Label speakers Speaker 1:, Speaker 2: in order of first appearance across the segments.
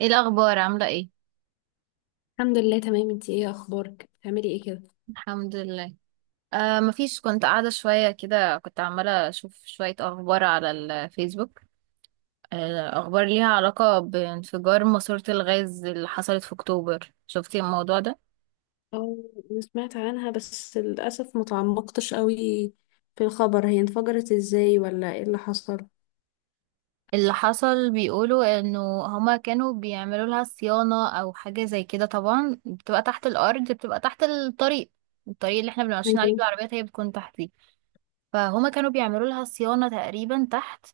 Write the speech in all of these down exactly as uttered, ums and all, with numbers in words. Speaker 1: ايه الاخبار عامله ايه؟
Speaker 2: الحمد لله، تمام. انتي ايه اخبارك؟ بتعملي ايه كده؟
Speaker 1: الحمد لله. آه مفيش، كنت قاعده شويه كده، كنت عماله اشوف شويه اخبار على الفيسبوك. آه اخبار ليها علاقه بانفجار ماسوره الغاز اللي حصلت في اكتوبر، شفتي الموضوع ده؟
Speaker 2: اه. أنا سمعت عنها بس للأسف ما تعمقتش قوي في الخبر. هي انفجرت ازاي ولا ايه اللي حصل؟
Speaker 1: اللي حصل بيقولوا انه هما كانوا بيعملوا لها صيانه او حاجه زي كده، طبعا بتبقى تحت الارض، بتبقى تحت الطريق. الطريق اللي احنا بنبقى ماشيين عليه
Speaker 2: تمام.
Speaker 1: بالعربيات هي بتكون تحت دي. فهما كانوا بيعملوا لها صيانه تقريبا تحت،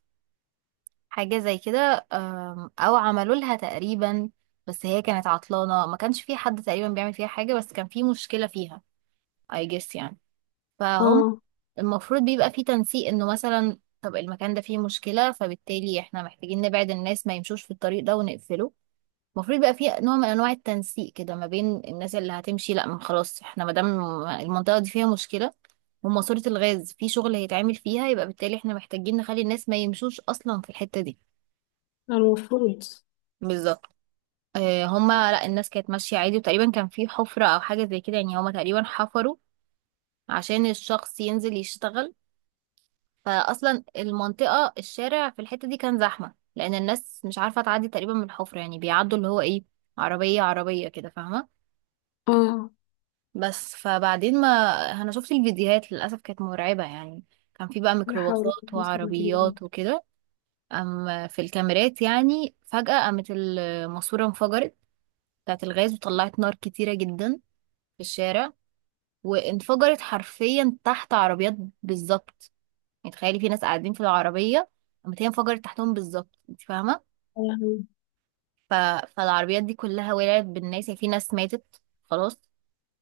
Speaker 1: حاجة زي كده أم، أو عملوا لها تقريبا. بس هي كانت عطلانة، ما كانش في حد تقريبا بيعمل فيها حاجة، بس كان في مشكلة فيها I guess يعني. فهم.
Speaker 2: اه.
Speaker 1: المفروض بيبقى في تنسيق إنه مثلا طب المكان ده فيه مشكلة، فبالتالي إحنا محتاجين نبعد الناس ما يمشوش في الطريق ده ونقفله. المفروض يبقى في نوع من أنواع التنسيق كده ما بين الناس اللي هتمشي. لأ، ما خلاص إحنا مادام المنطقة دي فيها مشكلة وماسورة الغاز في شغل هيتعمل فيها، يبقى بالتالي إحنا محتاجين نخلي الناس ما يمشوش أصلا في الحتة دي.
Speaker 2: المفروض.
Speaker 1: بالظبط. آه، هما، لا الناس كانت ماشية عادي وتقريبا كان في حفرة أو حاجة زي كده يعني، هما تقريبا حفروا عشان الشخص ينزل يشتغل. فأصلا المنطقة الشارع في الحتة دي كان زحمة لأن الناس مش عارفة تعدي تقريبا من الحفرة، يعني بيعدوا اللي هو إيه، عربية عربية كده، فاهمة؟
Speaker 2: اه.
Speaker 1: بس فبعدين ما أنا شفت الفيديوهات للأسف كانت مرعبة يعني. كان في بقى
Speaker 2: لا حول ولا
Speaker 1: ميكروباصات
Speaker 2: قوة إلا بالله.
Speaker 1: وعربيات وكده. أم في الكاميرات يعني فجأة قامت الماسورة انفجرت، بتاعت الغاز، وطلعت نار كتيرة جدا في الشارع. وانفجرت حرفيا تحت عربيات. بالظبط. يعني تخيلي في ناس قاعدين في العربية، قامت هي انفجرت تحتهم، بالظبط، انت فاهمة؟
Speaker 2: يا لهوي.
Speaker 1: ف... فالعربيات دي كلها ولعت بالناس يعني، في ناس ماتت خلاص،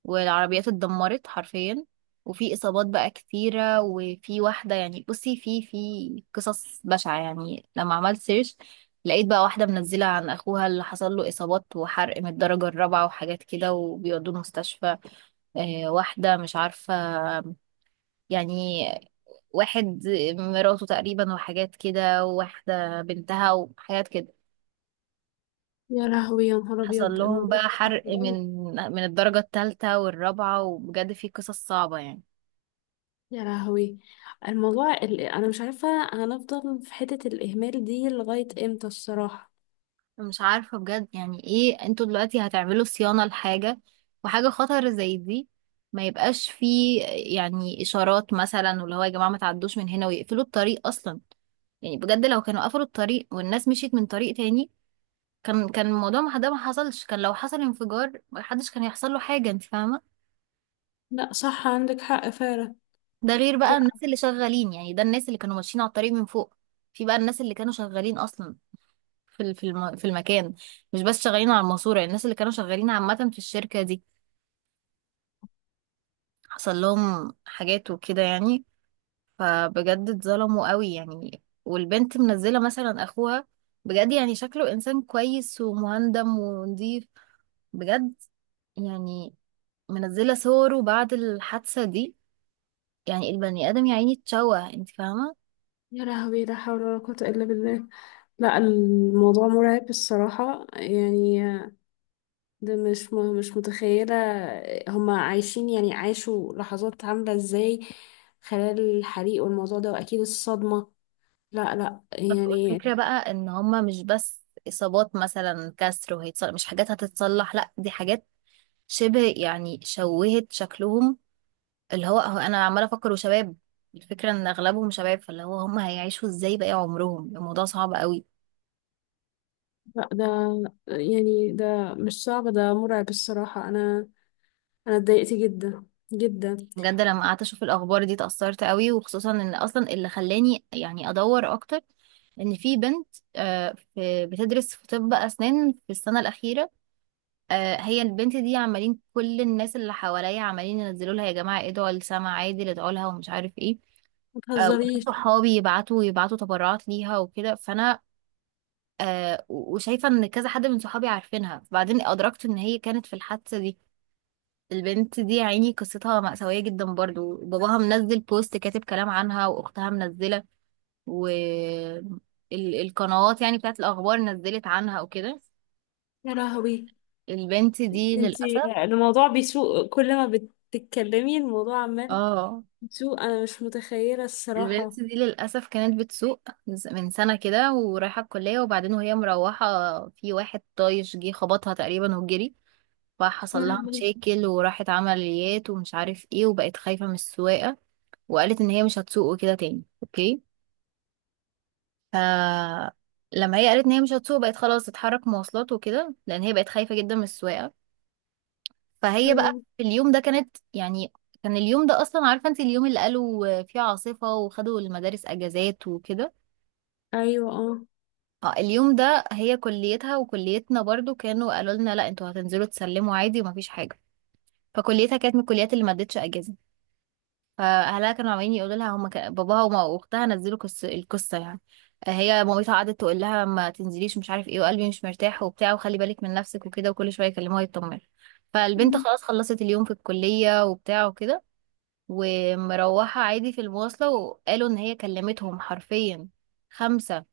Speaker 1: والعربيات اتدمرت حرفيا. وفي إصابات بقى كتيرة، وفي واحدة يعني بصي، في في قصص بشعة يعني. لما عملت سيرش لقيت بقى واحدة منزلة عن أخوها اللي حصل له إصابات وحرق من الدرجة الرابعة وحاجات كده وبيودوه المستشفى. آه، واحدة مش عارفة يعني، واحد مراته تقريبا وحاجات كده، وواحدة بنتها وحاجات كده.
Speaker 2: يا لهوي، يا نهار
Speaker 1: حصل
Speaker 2: ابيض،
Speaker 1: لهم
Speaker 2: الموضوع ده
Speaker 1: بقى
Speaker 2: صعب
Speaker 1: حرق
Speaker 2: قوي.
Speaker 1: من من الدرجة الثالثة والرابعة، وبجد في قصص صعبة يعني.
Speaker 2: يا لهوي. الموضوع اللي انا مش عارفه، هنفضل في حته الاهمال دي لغايه امتى الصراحه؟
Speaker 1: مش عارفة بجد يعني ايه، انتوا دلوقتي هتعملوا صيانة لحاجة وحاجة خطر زي دي؟ ما يبقاش فيه يعني إشارات مثلا، واللي هو يا جماعة ما تعدوش من هنا، ويقفلوا الطريق أصلا؟ يعني بجد لو كانوا قفلوا الطريق والناس مشيت من طريق تاني، كان كان الموضوع ما ده ما حصلش، كان لو حصل انفجار ما حدش كان يحصل له حاجة، انت فاهمة؟
Speaker 2: لا صح، عندك حق فعلا.
Speaker 1: ده غير بقى الناس اللي شغالين، يعني ده الناس اللي كانوا ماشيين على الطريق من فوق. في بقى الناس اللي كانوا شغالين اصلا في ال- في الم... في المكان، مش بس شغالين على الماسورة، الناس اللي كانوا شغالين عامة في الشركة دي حصل لهم حاجات وكده يعني. فبجد اتظلموا قوي يعني. والبنت منزلة مثلا اخوها، بجد يعني شكله انسان كويس ومهندم ونضيف بجد يعني، منزلة صوره بعد الحادثة دي، يعني البني آدم يا عيني اتشوه، انت فاهمة؟
Speaker 2: يا لهوي، لا حول ولا قوة إلا بالله. لا، الموضوع مرعب الصراحة يعني. ده مش م- مش متخيلة. هما عايشين، يعني عاشوا لحظات عاملة ازاي خلال الحريق والموضوع ده، وأكيد الصدمة. لا لا يعني.
Speaker 1: والفكرة بقى ان هما مش بس اصابات مثلا كسر وهيتصلح، مش حاجات هتتصلح، لا دي حاجات شبه يعني شوهت شكلهم. اللي هو هو انا عمالة افكر، وشباب. الفكرة ان اغلبهم شباب، فاللي هو هما هيعيشوا ازاي باقي عمرهم؟ الموضوع صعب قوي.
Speaker 2: لا، ده يعني ده مش صعب، ده مرعب الصراحة. أنا أنا اتضايقت جدا جدا.
Speaker 1: بجد لما قعدت اشوف الاخبار دي اتأثرت قوي، وخصوصا ان اصلا اللي خلاني يعني ادور اكتر ان في بنت. آه، في- بتدرس في طب اسنان في السنة الاخيرة. آه، هي البنت دي عمالين كل الناس اللي حواليا عمالين ينزلوا لها يا جماعه ادعوا لسما عادل، ادعوا لها ومش عارف ايه. آه، وناس
Speaker 2: متهزريش.
Speaker 1: صحابي يبعتوا يبعتوا تبرعات ليها وكده، فانا آه، و- وشايفه ان كذا حد من صحابي عارفينها، بعدين ادركت ان هي كانت في الحادثه دي. البنت دي يا عيني قصتها مأساوية جدا، برضو باباها منزل بوست كاتب كلام عنها، وأختها منزلة، والقنوات يعني بتاعت الأخبار نزلت عنها وكده.
Speaker 2: يا لهوي.
Speaker 1: البنت دي
Speaker 2: انتي
Speaker 1: للأسف.
Speaker 2: الموضوع بيسوء كل ما بتتكلمي، الموضوع عمال
Speaker 1: اه،
Speaker 2: سوق. انا مش متخيله الصراحه.
Speaker 1: البنت دي للأسف كانت بتسوق ز- من سنة كده ورايحة الكلية، وبعدين وهي مروحة في واحد طايش جه خبطها تقريبا وجري، فحصل
Speaker 2: يا
Speaker 1: لها
Speaker 2: لهوي.
Speaker 1: مشاكل وراحت عمليات ومش عارف ايه، وبقت خايفة من السواقة. وقالت ان هي مش هتسوق وكده تاني. اوكي. ف لما هي قالت ان هي مش هتسوق بقت خلاص تتحرك مواصلات وكده لان هي بقت خايفة جدا من السواقة. فهي بقى
Speaker 2: ايوه،
Speaker 1: في اليوم ده كانت يعني، كان اليوم ده اصلا عارفة انت اليوم اللي قالوا فيه عاصفة وخدوا المدارس اجازات وكده.
Speaker 2: ايوه، اه.
Speaker 1: اه، اليوم ده هي كليتها وكليتنا برضو كانوا قالوا لنا لا انتوا هتنزلوا تسلموا عادي ومفيش حاجه. فكليتها كانت من الكليات اللي ما ادتش اجازه. فاهلها كانوا عمالين يقولوا لها، هما كان- باباها وما- واختها نزلوا كس... القصه يعني. آه، هي مامتها قعدت تقول لها ما تنزليش مش عارف ايه، وقلبي مش مرتاح وبتاع، وخلي بالك من نفسك وكده، وكل شويه يكلموها يطمنوا. فالبنت
Speaker 2: مم.
Speaker 1: خلاص خلصت اليوم في الكليه وبتاع وكده، ومروحه عادي في المواصله، وقالوا ان هي كلمتهم حرفيا خمسة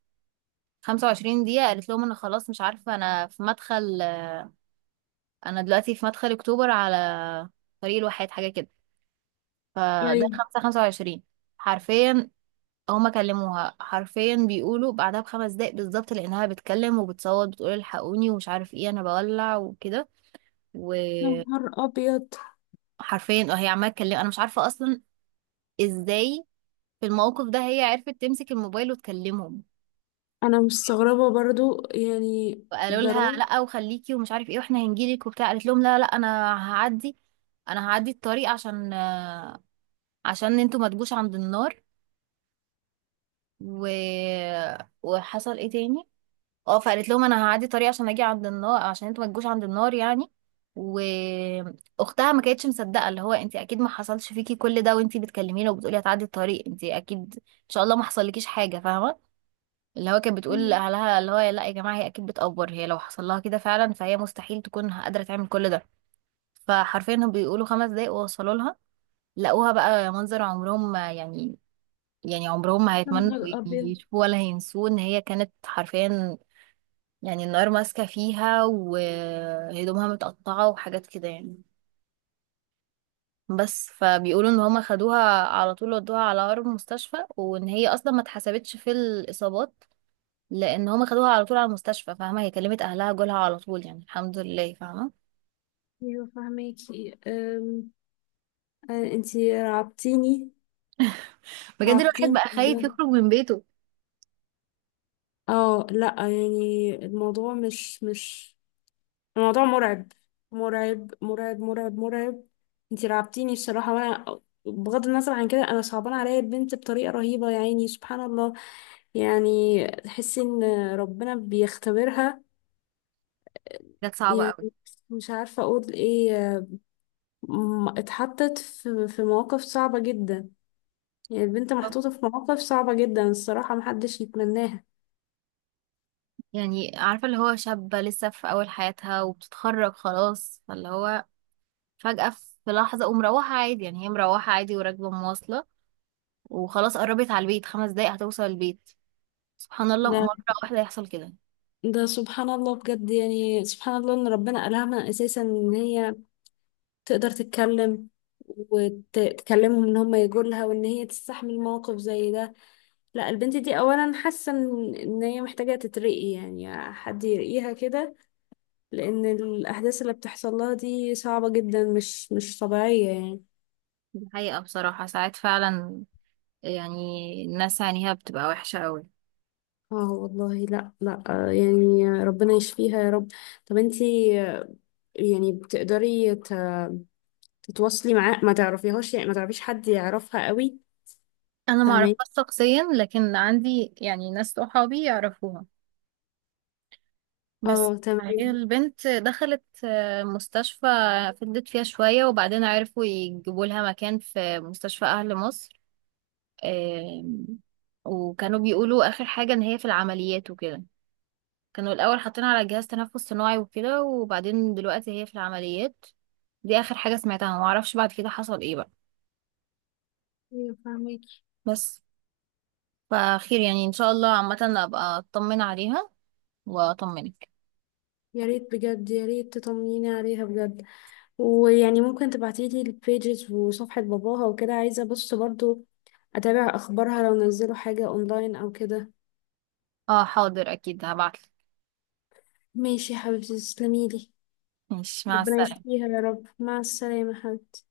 Speaker 1: خمسة وعشرين دقيقة. قالت لهم أنا خلاص مش عارفة، أنا في مدخل، أنا دلوقتي في مدخل أكتوبر على طريق الواحات حاجة كده. فده
Speaker 2: ايوه.
Speaker 1: خمسة خمسة وعشرين حرفيا. هما كلموها حرفيا، بيقولوا بعدها بخمس دقايق بالظبط، لأنها بتكلم وبتصوت، بتقول الحقوني ومش عارف ايه، أنا بولع وكده.
Speaker 2: يا
Speaker 1: وحرفيا
Speaker 2: نهار ابيض.
Speaker 1: وهي عمالة تكلم، أنا مش عارفة أصلا ازاي في الموقف ده هي عرفت تمسك الموبايل وتكلمهم.
Speaker 2: انا مستغربه برضو يعني.
Speaker 1: قالوا
Speaker 2: ده
Speaker 1: لها
Speaker 2: رعب.
Speaker 1: لا وخليكي ومش عارف ايه واحنا هنجيلك وبتاع. قالت لهم لا لا انا هعدي انا هعدي الطريق، عشان آه، عشان انتوا ما تجوش عند النار. و... وحصل ايه تاني. اه، فقالت لهم انا هعدي الطريق عشان اجي عند النار، عشان انتوا ما تجوش عند النار يعني. واختها ما كانتش مصدقه، اللي هو انت اكيد ما حصلش فيكي كل ده وانت بتكلميني وبتقولي هتعدي الطريق، انت اكيد ان شاء الله ما حصلكيش حاجه، فاهمه؟ اللي هو كانت بتقول
Speaker 2: مم.
Speaker 1: لأهلها، اللي هو لا يا جماعة هي أكيد بتأفور، هي لو حصل لها كده فعلا فهي مستحيل تكون قادرة تعمل كل ده. فحرفيا هم بيقولوا خمس دقايق ووصلوا لها. لقوها بقى منظر عمرهم ما يعني، يعني عمرهم ما
Speaker 2: يا
Speaker 1: هيتمنوا
Speaker 2: نهار ابيض.
Speaker 1: يشوفوه ولا هينسوه، إن هي كانت حرفيا يعني النار ماسكة فيها وهدومها متقطعة وحاجات كده يعني. بس فبيقولوا ان هما خدوها على طول ودوها على أقرب مستشفى، وان هي اصلا ما اتحسبتش في الاصابات، لان هما خدوها على طول على المستشفى. فاهمه، هي كلمت اهلها جولها على طول يعني الحمد لله، فاهمه؟
Speaker 2: ايوه فهميكي. أم... آه، انتي رعبتيني.
Speaker 1: بجد الواحد
Speaker 2: رعبتيني
Speaker 1: بقى خايف
Speaker 2: بجد.
Speaker 1: يخرج من بيته.
Speaker 2: اه، لا يعني الموضوع مش مش، الموضوع مرعب، مرعب، مرعب، مرعب، مرعب. انتي رعبتيني الصراحة. وانا بغض النظر عن كده، انا صعبان عليا البنت بطريقة رهيبة يعني، سبحان الله. يعني تحسي ان ربنا بيختبرها.
Speaker 1: كانت صعبه قوي.
Speaker 2: يعني مش عارفة اقول ايه. م- اتحطت في في مواقف صعبة جدا. يعني البنت
Speaker 1: طب،
Speaker 2: محطوطة في مواقف صعبة جدا الصراحة، محدش يتمناها.
Speaker 1: يعني عارفه اللي هو شابه لسه في اول حياتها وبتتخرج خلاص، فاللي هو فجاه في لحظه ومروحه عادي، يعني هي مروحه عادي وراكبه مواصله، وخلاص قربت على البيت، خمس دقايق هتوصل البيت، سبحان الله، مره
Speaker 2: ده
Speaker 1: واحده يحصل كده.
Speaker 2: ده سبحان الله بجد، يعني سبحان الله ان ربنا ألهمها اساسا ان هي تقدر تتكلم وتكلمهم ان هم يجوا لها، وان هي تستحمل موقف زي ده. لا، البنت دي اولا حاسه ان إن هي محتاجه تترقي، يعني حد يرقيها كده، لان الاحداث اللي بتحصل لها دي صعبه جدا، مش مش طبيعيه يعني.
Speaker 1: دي حقيقه بصراحه، ساعات فعلا يعني الناس عينيها بتبقى وحشه قوي.
Speaker 2: اه والله، لا لا، آه، يعني ربنا يشفيها يا رب. طب انتي، آه، يعني بتقدري ت- تتواصلي معاه؟ ما تعرفيهاش؟ يعني ما تعرفيش حد يعرفها قوي؟
Speaker 1: انا ما
Speaker 2: فاهمين.
Speaker 1: اعرفهاش شخصيا لكن عندي يعني ناس صحابي يعرفوها بس.
Speaker 2: اه، تمام.
Speaker 1: هي البنت دخلت آه، مستشفى، فضلت فيها شوية وبعدين عرفوا يجيبوا لها مكان في مستشفى اهل مصر. آم، وكانوا بيقولوا اخر حاجة ان هي في العمليات وكده. كانوا الاول حاطينها على جهاز تنفس صناعي وكده، وبعدين دلوقتي هي في العمليات. دي اخر حاجة سمعتها، ما اعرفش بعد كده حصل ايه بقى.
Speaker 2: ايوه فاهمين.
Speaker 1: بس، فخير يعني ان شاء الله عامة، ابقى اطمن عليها واطمنك.
Speaker 2: يا ريت بجد، يا ريت تطمنيني عليها بجد. ويعني ممكن تبعتيلي البيجز وصفحة باباها وكده؟ عايزة بص برضو أتابع أخبارها لو نزلوا حاجة أونلاين أو كده.
Speaker 1: اه حاضر اكيد هبعتلك.
Speaker 2: ماشي يا حبيبتي، تسلميلي.
Speaker 1: ماشي مع
Speaker 2: ربنا
Speaker 1: السلامة.
Speaker 2: يشفيها يا رب، مع السلامة حبيبتي.